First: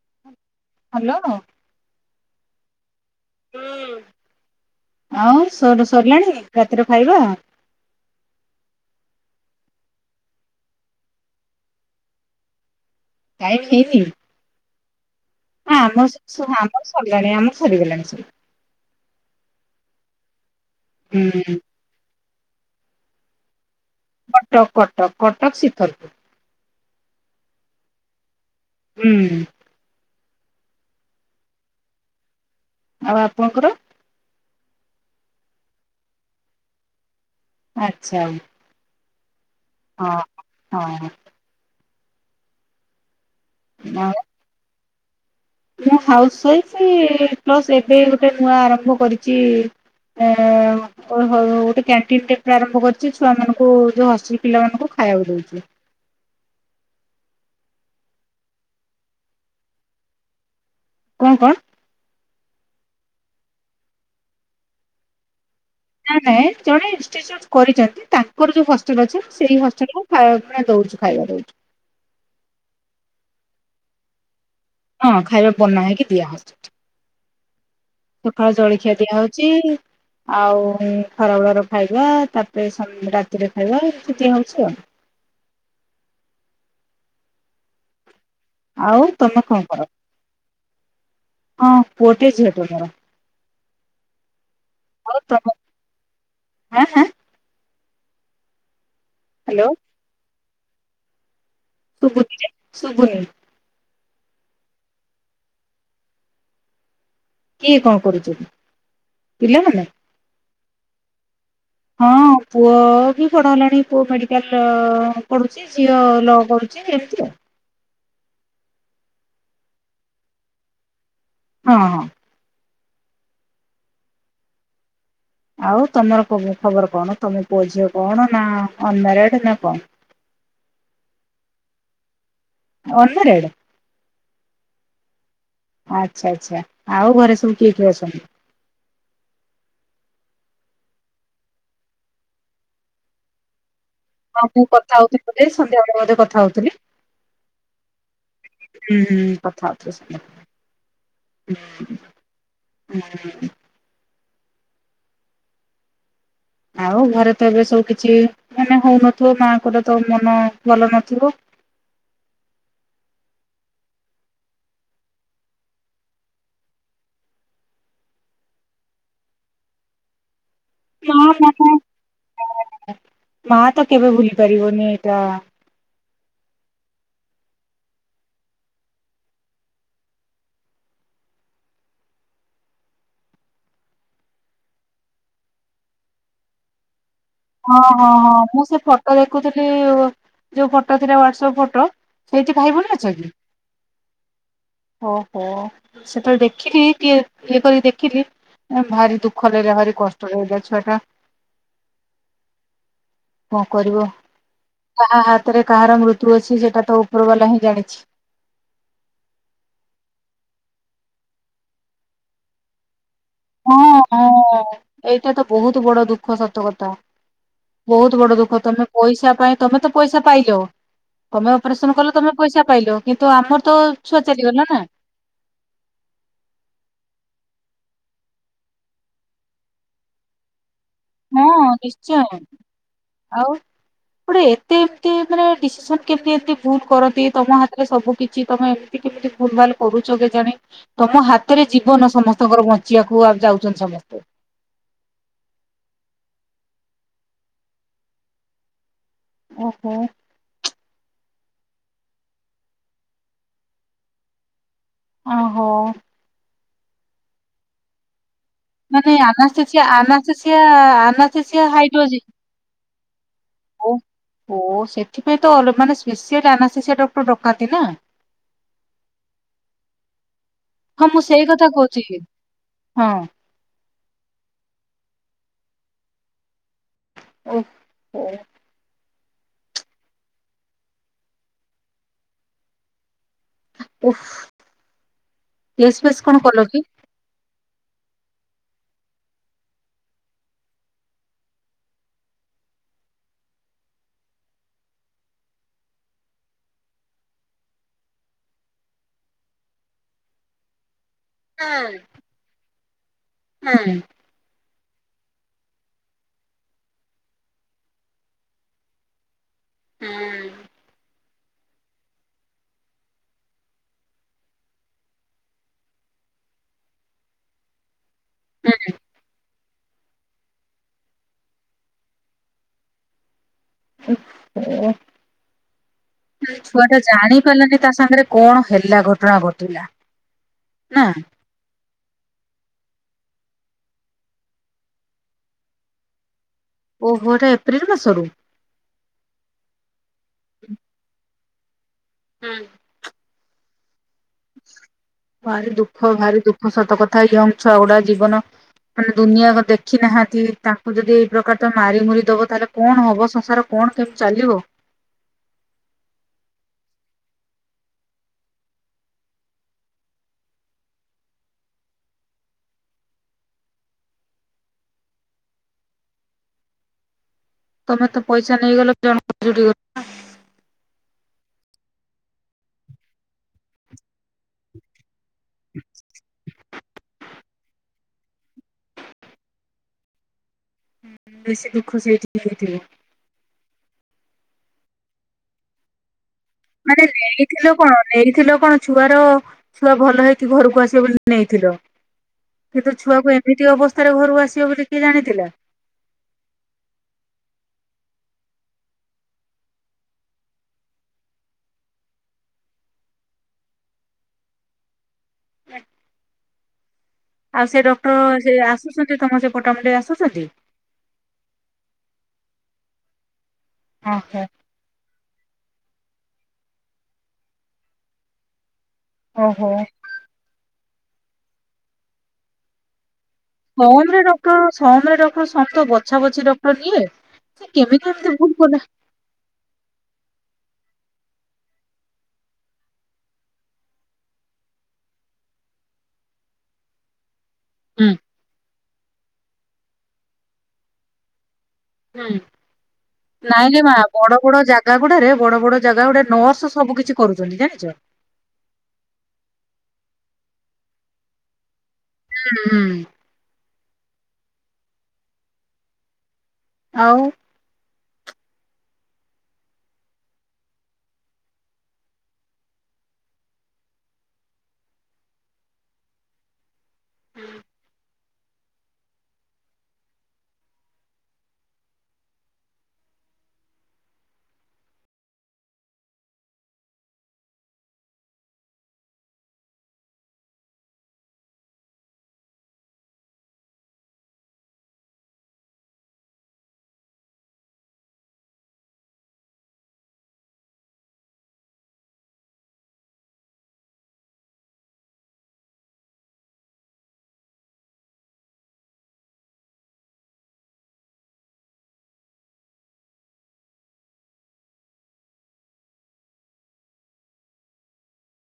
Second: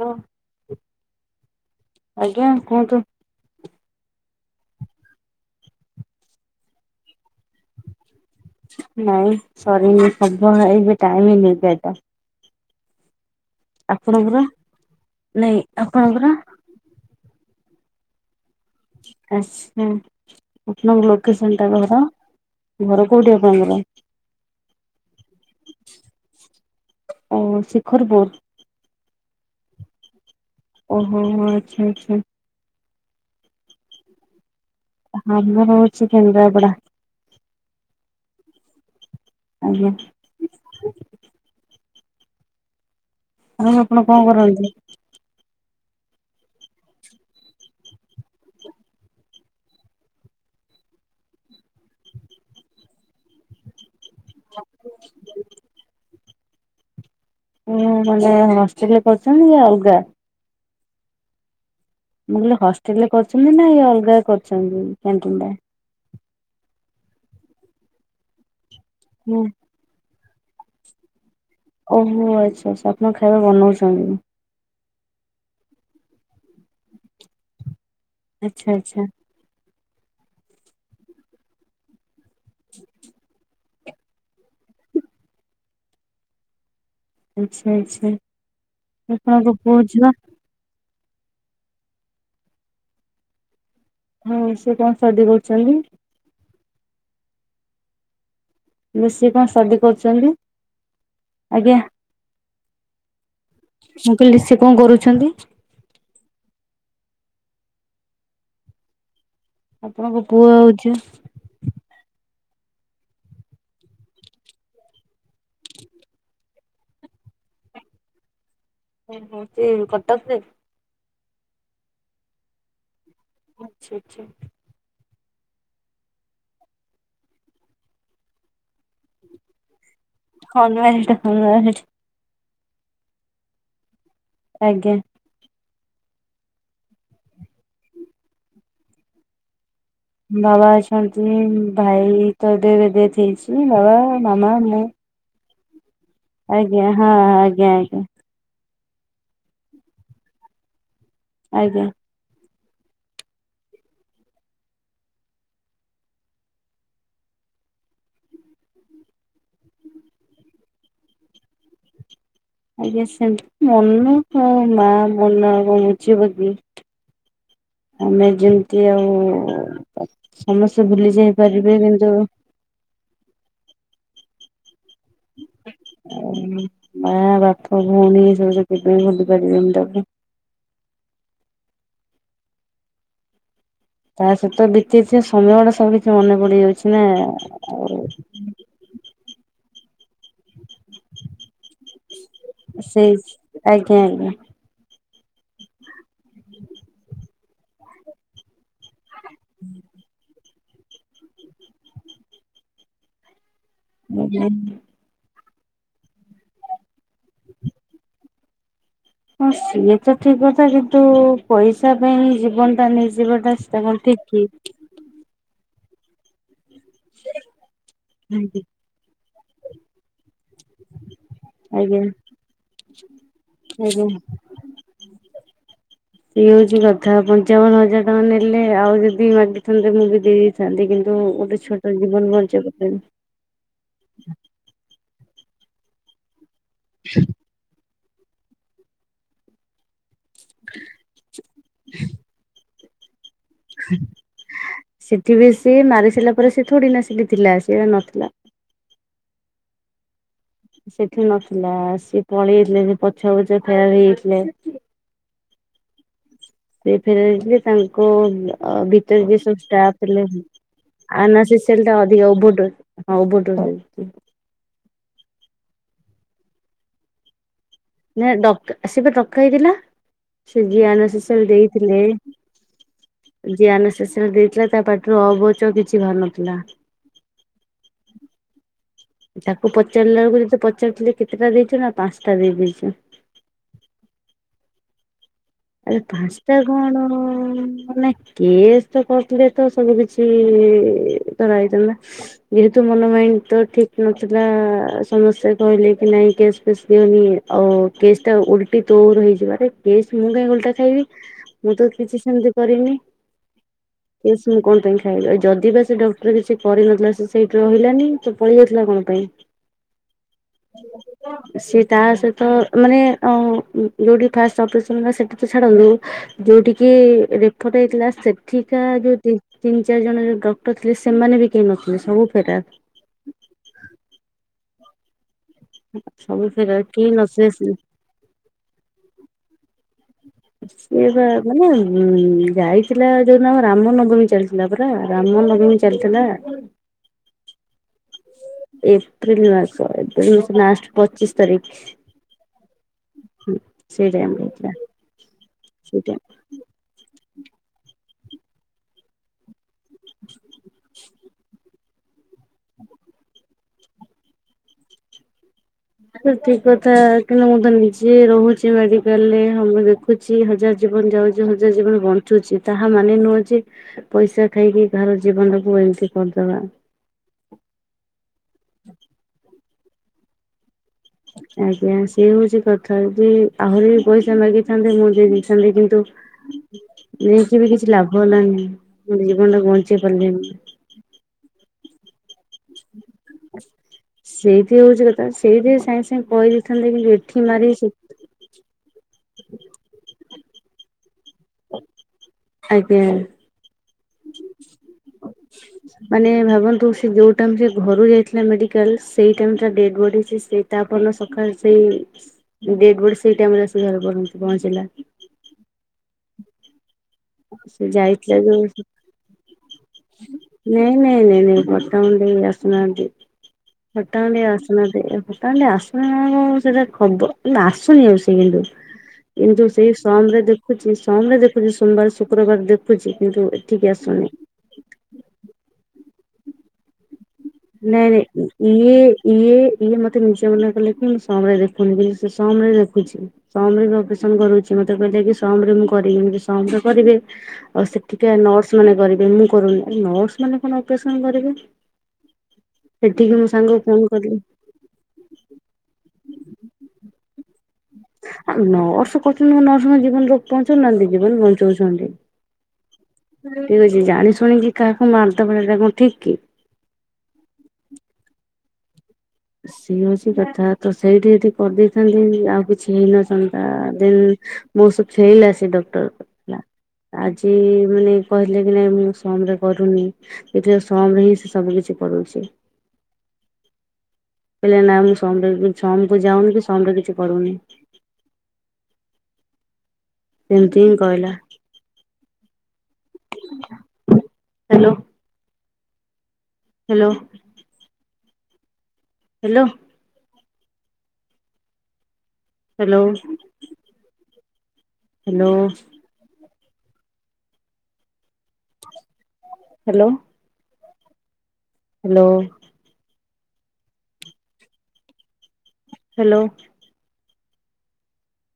Hello hello ଆଜ୍ଞା କୁହନ୍ତୁ? ହୁଁ ଆଉ ସରୁ ସରିଲାଣି ରାତିରେ ଖାଇବା ନାଇଁ ସରିନି ସବୁ ଏବେ ଟାଇମ ହେଇନି ଏଗାରଟା ଟାଇମ ହେଇନି? ନାଇ ଆପଣଙ୍କର ସରଲାଣନି ଆମର ସରିଗଲାଣି ସବୁ। ଆସା ଆପଣଙ୍କ ହୁଁ ଲୋକେସନଟା ଘର ଘର କୋଉଠି? ଆପଣଙ୍କର? କଟକ କଟକ କଟକ କଟକ ଶିଖରପୁର ଓ ଶିଖରପୁର ହୁଁ। ଓହୋ ହୋ ହୋ ଆଛା ଆଛା। ଆଉ ଆପଣଙ୍କର ହଁ ମୁଁ ରହୁଚି କେନ୍ଦ୍ରାପଡ଼ା। ଆଚ୍ଛା। ଆଜ୍ଞା ହଁ ହଁ ହଁ। ଆଉ ଆପଣ କଣ କରନ୍ତି? ମୁଁ ହାଉସ ୱାଇଫ୍ ପ୍ଲସ୍ ଏବେ ଗୋଟେ ନୂଆ ଆରମ୍ଭ କରିଚି ଏଁ ଓହୋ ଗୋଟେ କ୍ୟାଣ୍ଟିନ ଟାଇପର୍ ଆରମ୍ଭ କରିଚି। ଛୁଆମାନଙ୍କୁ ଯୋଉ ହଷ ଟେଲ୍ ପିଲାମାନଙ୍କୁ ଖାଇବାକୁ ଦଉଚି। ଉଁ ମାନେ ହଷ୍ଟେଲରେ କରୁଚନ୍ତି ଏୟା ଅଲଗା? କଣ କଣ? ମୁଁ କହିଲି ହଷ୍ଟେଲରେ କରୁଚନ୍ତି ନା ଏ ଅଲଗା କରୁଚନ୍ତି୍ କ୍ୟାଣ୍ଟିନଟା? ନାଁ ନାଇଁ ଜଣେ ଇନଷ୍ଟିଚୁଟ୍ କରିଚନ୍ତି। ତାଙ୍କର ଯୋଉ ହଷ୍ଟେଲ ଅଛି ହୁଁ ସେଇ ହଷ୍ଟେଲ ରୁ ଖାଇବା କୁ ପରା ଦଉଚୁ। ଖାଇବା ଦଉଚୁ। ଓହୋ ଆଚ୍ଛା ଆଚ୍ଛା ଆପଣ ଖାଇବା ବନଉଚନ୍ତି? ହଁ ଖାଇବା ବନା ହେଇକି ଦିଆ ହଉଚି। ସକାଳ ଆଚ୍ଛା ଜଳଖିଆ ଆଚ୍ଛା। ଦିଆ ହଉଚି। ଆଉ ଖରାବେଳର ଖାଇବା ତା ପରେ ସନ୍ ରାତିରେ ଖାଇବା ରୁଟି ଦିଆହଉଚି ଆଉ। ଆଛ ଆଚ୍ଛା ଆଉ ତମେ ଆପଣଙ୍କ କଣ ପୁଅ କର? ଝିଅ ହଁ ପୁଅଟେ ଝିଅଟେ ମୋର। ହଉ ସେ କଣ ଷ୍ଟଡି କରୁଚନ୍ତି? ହେଁ ହେଁ ମ ସିଏ କଣ ହ୍ୟାଲୋ ଷ୍ଟଡି କରୁଚନ୍ତି? ଶୁଭୁନି ରେ ଶୁଭୁନି। ମୁଁ କହିଲି ସେ କଣ କରୁଚନ୍ତି? କିଏ କଣ କରୁଚନ୍ତି? ପିଲାମାନେ ଆପଣଙ୍କ ପୁଅ ଆଉ ଝିଅ ପୁଅ ବି ପଢ଼ ହେଲାଣି ପୁଅ ମେଡ଼ିକାଲ ପଢ଼ୁଚି। ଝିଅ ଲ କରୁଚି ଏମିତି ଆଉ। ଓଃହୋ ସେ କଟକରେ? ହଁ ହଁ। ଆଚ୍ଛା ଆଚ୍ଛା। ଆଉ ତମର ଖ ଖବର କଣ ତମେ ପୁଅ ଝିଅ କଣ ନା ଅନମ୍ୟାରେଡ ନା କଣ? Unmarried unmarried. ଅନମ୍ୟାରେଡ? ଆଜ୍ଞା। ଆଚ୍ଛା ଆଚ୍ଛା ଆଉ ଘରେ ସବୁ କିଏ କିଏ ଅଛନ୍ତି? ବାବା ଅଛନ୍ତି ଭାଇ ତ ଏବେ ଏବେ ଡେଥ ହେଇଚି। ବାବା, ମାମା, ମୁଁ। ଏଇ ସନ୍ଧ୍ୟାବେଳେ ବୋଧ୍। ଆଜ୍ଞା ହଁ ଆଜ୍ଞା ଆଜ୍ଞା। ଉଁ କଥା ଆଉ ଥରେ [unintelligible] ଆଜ୍ଞା। ଉଁ। ଆଉ ଘରେ ତ ଏବେ ସବୁ କିଛି ମାନେ ହଉନଥିବ ମାଙ୍କର ତ ମନ ଭଲ ନଥିବ [inaudible] ଆଜ୍ଞା ସେମିତି ମନ ହଁ ମା ମନ ଆଉ କଣ ବୁଝିବ କି? ଆମେ ଯେମତି ଆଉ ସମସ୍ତେ ଭୁଲି ମା ମାନେ ଯାଇପାରିବେ କିନ୍ତୁ ମା ତ କେବେ ଭୁଲି ପାରିବନି ଏଇଟା। ମାଆ, ବାପ, ଭଉଣୀ ସବୁ ତ କେବେ ବି ଭୁଲି ପାରିବେନି ତାକୁ। ତା ସହିତ ବିତେଇ ଥିବା ସମୟ ଗୁଡା ସବୁ କିଛି ମନେ ପଡି ଯାଉଛି ନା। ହଁ ଆଉ ହଁ ହଁ ମୁଁ ସେ ଫଟୋ ଦେଖୁଥିଲି ଯୋଉ ଫଟୋ ଥିଲା ହ୍ୱାଟ୍ସଅପ ଫଟୋ। ସେଇଠି ଭାଇ ଭଉଣୀ ସେଇ ଅଛନ୍ତି। ଆଜ୍ଞା ଆଜ୍ଞା। ଓହୋ ସେତେବେଳେ ଦେଖିଲି ଟିକେ ଇଏ କରିକି ଦେଖିଲି ଭାରି ଦୁଃ- ଖରାରେ ଭାରି କଷ୍ଟ ରେ ଗଲା ଛୁଆଟା। କଣ କରିବ କାହା ହା - ଭିତରେ କାହାର ମୃତ୍ୟୁ ଅଛି ସେଟା ତ ଉପର ବାଲା ହିଁ ଜାଣିଛି। ହଁ ସିଏ ତ ଠିକ କଥା କିନ୍ତୁ ପଇସା ପାଇଁ ଜୀବନ ଟା ନେଇ ଜିବରଦାସ୍ ହଁ ତା କ ଠିକ କି। ହଁ। ଏଇଟା ତ ବହୁତ ବଡ ଦୁଃଖ ସତକଥା ବହୁତ ବଡ ଦୁଃଖ ଆଜ୍ଞା ତମେ ପଇସା- ପାଇଁ ତମେ ତ ପଇସା ପାଇଲ। ତମେ ଅପରେସନ କଲ ତମେ ପଇସା ପାଇଲ କିନ୍ତୁ ଆମର ତ ଛୁଆ ଚାଲିଗଲା ନା। ସେଇଏ ହଉଛି କଥା ପଞ୍ଚାବନ ହଜାର - ନେଲେ ଆଉ ଯଦି ମାଗିଥାନ୍ତେ ମୁଁ ବି ଦେଇ ଦେଇ ଥାନ୍ତି କିନ୍ତୁ - ହଁ ନିଶ୍ଚୟ ଆଉ ଗୋଟେ ଏତେ ଏମତି - ମାନେ ଡିସିସନ କେମିତି ଏମିତି ଭୁଲ କରନ୍ତି ତମ ହାତରେ ସବୁ କିଛି ତମେ ଏମିତି କେମିତି ଭୁଲ ଭାଲ କରୁଛ। କରୁଛ କେଜାଣି ତମ ହାତରେ ଜୀବନ ସମସ୍ତଙ୍କର ବଞ୍ଚିବାକୁ - ସେଠି ବି ସେ ମାରି ଥିଲା ପରେ ସେ ଥୋଡି ନା ସେଠୀ ଥିଲା ସେ ନଥିଲା। ଓହୋ। ସେଠି ନଥିଲା, [unintelligible] ସିଏ ପଳେଇ ଯାଇଥିଲେ ସେ ପଛ ପଛ ଫେର ହେଇଯାଇଥିଲେ। ଓ ହୋ। ସେ ଫେରି ଯାଇଥିଲେ, ତାଙ୍କ ଅ ମାନେ ଭିତରେ ଯେ ସବୁ ଆନାସ୍ଥେସିଆ ଷ୍ଟା [unintelligible] ଆା ଆନାସ୍ଥେସିଆ ଆନାସ୍ଥେସିଆ ହାଇଡ୍ରୋଜି ଅଧିକଟ ହଁ ହେଇଛି। ଓ ସେଥିପାଇଁ ତ ମାନେଡଟ [unintelligible] ନା ଡକା, ସେ ଡକା ହେଇଥିଲା। ସେ ହଁ ଜଆାନ ମୁଁ ସେଇ ଶଶୁର କଥା ଦେଇଥିଲେ କହୁଛି ହଁ ଜିଆାନ ଶଶୁର [unintelligible] ଯେ ଦେଇଥିଲା ତା ପାଟିରୁ ଅ ବ ଚ କିଛି ବାହାରୁ ନଥିଲା। ଓ ହ। ତାକୁ ପଚାରିଲା ବେଳକୁ, ଯଦି ପଚାରିଥିଲେ କେତେଟା ଦେଇଛୁ, ନା ପାଞ୍ଚଟା ଦେଇ ଦେଇଦେଇଛି। ଓଫ। ଆଉ ପାସ୍ତତା କଣ [unintelligible] କେସେ ତ କରିଥିଲେ ତ ସବୁ କିଛି ଧରା ହେଇଥାନ୍ତା ଯେହେତୁ। ମନ ମାଇଣ୍ଡ ତ ଠିକ ନଥିଲା, ସମସ୍ତେ କହିଲେ କି ନାଇଁ କେସ୍ ଫେସ୍ ଦଅନି, ଆଉ କେସ୍ ଟା ଉଲଟି ତୋର ହେଇଯିବାରେ। ମୁଁ କାଇହିଁ ଓଲଟା ଖାଇବି ମୁଁ ତ ହୁଁ କିଛି ସେମିତି କରନି, ହୁଁ କେସ ମୁଁ କଣ ପାଇଁ ଖାଇବି। ଖାଇବି ଯଦି ବା ସେ ଡକ୍ଟର କିଛି କରିନଥିଲା, ସେ ସେଇଠି ରହିଲାନି ତ ପଳେଇ ଆସିଲା କଣ ପାଇଁ। ହୁଁ। ସେତ। [unintelligible] ତା ସହିତ ମାନେ ଅଁ ଯୋଉଠି ଫାଷ୍ଟ ଅଫିସ ସେଠିକି ଛାଡ଼ୁନି ଯୋଉଠିକି ରେଫଟ ହେଇଥିଲା ସେଠିକା ଯୋଉ ତିନ୍ ତୀ ଚାରି ଜଣ ଯୋଉ ଡକ୍ଟର ଥିଲେ ସେମାନେ ବି କେହି ନଥିଲେ ସବୁ ଫେରାର। [unintelligible] [inaudible] ଫେରାର ଛୁଆ ଟା କେହି ଜାଣି ନଥିଲେ ପାରିଲାନି ତା ସାଙ୍ଗରେ କଣ ହେଲା ଘଟଣା ଘଟିଲା ନା ସିଏ ବା ମାନେ ଯାଇ ଥିଲା ଯୋଉ ଦିନ ରାମନବମୀ ଚାଲିଥିଲା ପରା ରାମ ନବମୀ ଚାଲିଥିଲା। ଓହୋ ଏଟା ଏପ୍ରିଲ ମାସ ରୁୁ? ଏପ୍ରିଲ ମାସ ଏପ୍ରିଲ ମାସ ଲାଷ୍ଟ ପଚିଶ ତାରିଖ। ହୁଁ। ସେଇ ଟାଇମରେ ହେଇଥିଲା ଭାରି ଦୁଃଖ ସେଇଟା ଭାରି ଦୁଃଖ ସତ କଥା ୟୋଙ୍ଗ ଛୁଆ ଗୁଡା ଜୀବନ ମାନେ ଦୁନିଆ ଦେଖି ନାହାନ୍ତି ତାଙ୍କୁ ଯଦି ଏଇ ପ୍ରକାର ତ ମାରିମରି ଦବ ତାହେଲେ କଣ ହବ ସଂସାର କଣ କଣ କେବେ ଚାଲିିବ? [inaudible] ଠିକ କଥା। କିନ୍ତୁ ମୁଁ ତ ନିଜେ ରହୁଛି ମେଡିକାଲରେ ମୁଁ ଦେଖୁଛି ହଜାର ଜ ଜୀବନ ଯାଉଚି ହଜାର ଜୀବନ ବଞ୍ଚୁଚି। ତାହା ମାନେ ନୁହଁ ଯେ ପଇସା ଖାଇକି କାହାର ଜୀବନଟାକୁ ଏମତି କରିଦବା। ତମେ ତ ପଇସା ନେଇଗଲ ଜଣକୁ ଜୁଟିଗଲ ଆଜ୍ଞା ସିଏ ହଉଛି କଥା, ଯେ ଆହୁରି ବି ପଇସା ମାଗିଥାନ୍ତେ ମୁଁ ଦେଇ ଥାନ୍ତି କିନ୍ତୁ ନେଇକି ବି କିଛି ଲାଭ ହେଲାନି, ମୁଁ ଜୀବନ ଟା ବଞ୍ଚେଇ ପାରିଲିନି। ହୁଁ ବେଶୀ ଦୁଃଖ ସେଇଠି ହେଇଥିବ। ସେଇଥି ହଉଛି କଥା ସେଇଥି ସାଙ୍ଗ ସାଙ୍ଗେ କହିଦେଇଥାନ୍ତେ ମାନେ କିନ୍ତୁ ଏଠି ମାରି ନେଇଥିଲ କଣ ନେଇଥିଲ କଣ ଛୁଆର ଛୁଆ ଭଲ ହେଇ ଘରକୁ ଆସିବ ବୋଲି ନେଇଥିଲ କିନ୍ତୁ ଆଜ୍ଞା। ଛୁଆକୁ ଏମିତି ଅବସ୍ଥା ମାନେ ଭାବନ୍ତୁ ସେ ଯୋଉ ଟାଇମ ସେ ଘରୁ ଯାଇ ଥିଲା ମେଡିକାଲ୍, ସେଇ ଟାଇମ୍ ତା ଡେଡବଡି ସିଏ ସେଇ ତାପରଦିନ ସକାଳ ସେଇ ଡେଡବଡି ସେ ସେଇ ଟାଇମରେ ଆସି ଘରେ ପହଞ୍ଚି ପହଞ୍ଚିଲା। [unintelligible] ଆଉ ସେ ଡକ୍ଟର ଯାଇଥିଲା ସେ ଯୋଉ ନାଇଁ ଆସୁଛନ୍ତି ତମ ସେ ପଟାମୁଣ୍ଡେଇ ଆସୁଛନ୍ତି? ନାଇଁ ନାଇଁ ନାଇଁ ବଟମ ଦେଇ ଆସ୍ ଯାନ୍ତି ଓହୋ ଖଟାନ୍ତି ଆସିନାହାଁନ୍ତି ତାହେଲେ ଆସୁନା କଣ ସେଇଟା ଖବର ନା ଆସୁନି ଆଉ ସେ କିନ୍ତୁ କିନ୍ତୁ ଓହୋ। ସେଇ ସମ୍ ରେ ଦେଖୁଚି ସମ୍ ରେ ଦେଖୁଚି ସୋମବାର ଶୁକ୍ରବାର ଦେଖୁଛି। କିନ୍ତୁ ଏଠିକି ସମରେ ଆସୁନି। ଡକ୍ଟର ସମରେ ଡକ୍ଟର ସବୁ ତ ବଛା ବଛି ଡକ୍ଟର ନିଏ ସେ କେମିତି ନାଇଁ ଏମିତି ନାଇଁ ଭୁଲ କଲେ ଇଏ ଇଏ ଇଏ ମତେ ନିଜେ ମନା କଲେ କି ସମ୍ ରେ ଦେଖୁନି କିନ୍ତୁ ସେ ସମ୍ ରେ ଦେଖୁଛି। ସମ୍ ରେ ବି ଅପରେସନ କରୁଛି। ମତେ କହିଲା କି ସମ୍ ରେ ମୁଁ କରିବିନି। ସମ୍ ରେ କରିବେ ଆଉ ହୁଁ ସେଠିକା ନର୍ସ ମାନେ କରିବେ, ମୁଁ କରୁନି। ଆରେ ନର୍ସ ମାନେ କଣ ଅପରେସନ କରିବେ ହୁଁ। ସେଠିକି ମୋ ନାଇଁ ସାଙ୍ଗକୁ ରେ ମା ଫୋନ କଲି ବଡ ବଡ ଜାଗା ଗୁଡା ରେ ବଡ ବଡ ଜାଗା ଗୁଡେ ନର୍ସ ସବୁ କିଛି କରୁଚନ୍ତି। ଜାଣିଚ? ଆଉ ନର୍ସ କରୁଛନ୍ତି କଣ ନର୍ସ କଣ ଜୀବନ ବଞ୍ଚଉ ନାହାଁନ୍ତି, ଜୀବନ ବଞ୍ଚଉଚନ୍ତି। ହୁଁ ହୁଁ। ଠିକ ଅଛି ଜାଣି ଶୁଣିକି କାହାକୁ ମାରିଦବାଟା ସେଇଟା କଣ ଠିକ କି? ଆଉ ସିଏ ହଉଛି କଥା। ତ ସେଇଠି ଯଦି କରିଦେଇଥାନ୍ତି ଆଉ କିଛି ହେଇନଥାନ୍ତା। ଦେନ୍ ମୋ ସହ ଖେଳିଲା ସେ ଡକ୍ଟର, ଥିଲା ଆଜି ମାନେ କହିଲେ କି ନାଇଁ ମୁଁ ସମ୍ ରେ କରୁନି ଦେଖିଲା ବେଳକୁ ସମ୍ ରେ ହିଁ ସେ ସବୁ କିଛି କରଉଛି। [inaudible] କହିଲେ ନା ମୁଁ ସମ୍ ରେ ସମ୍ କୁୁ ଯାଉନି କି, ସମ୍ ରେ କିଛି କରୁନି। [inaudible] ସେମତି ହିଁ କହିଲା। Hello. Hello. Hello. Hello. Hello. Hello. Hello. Hello.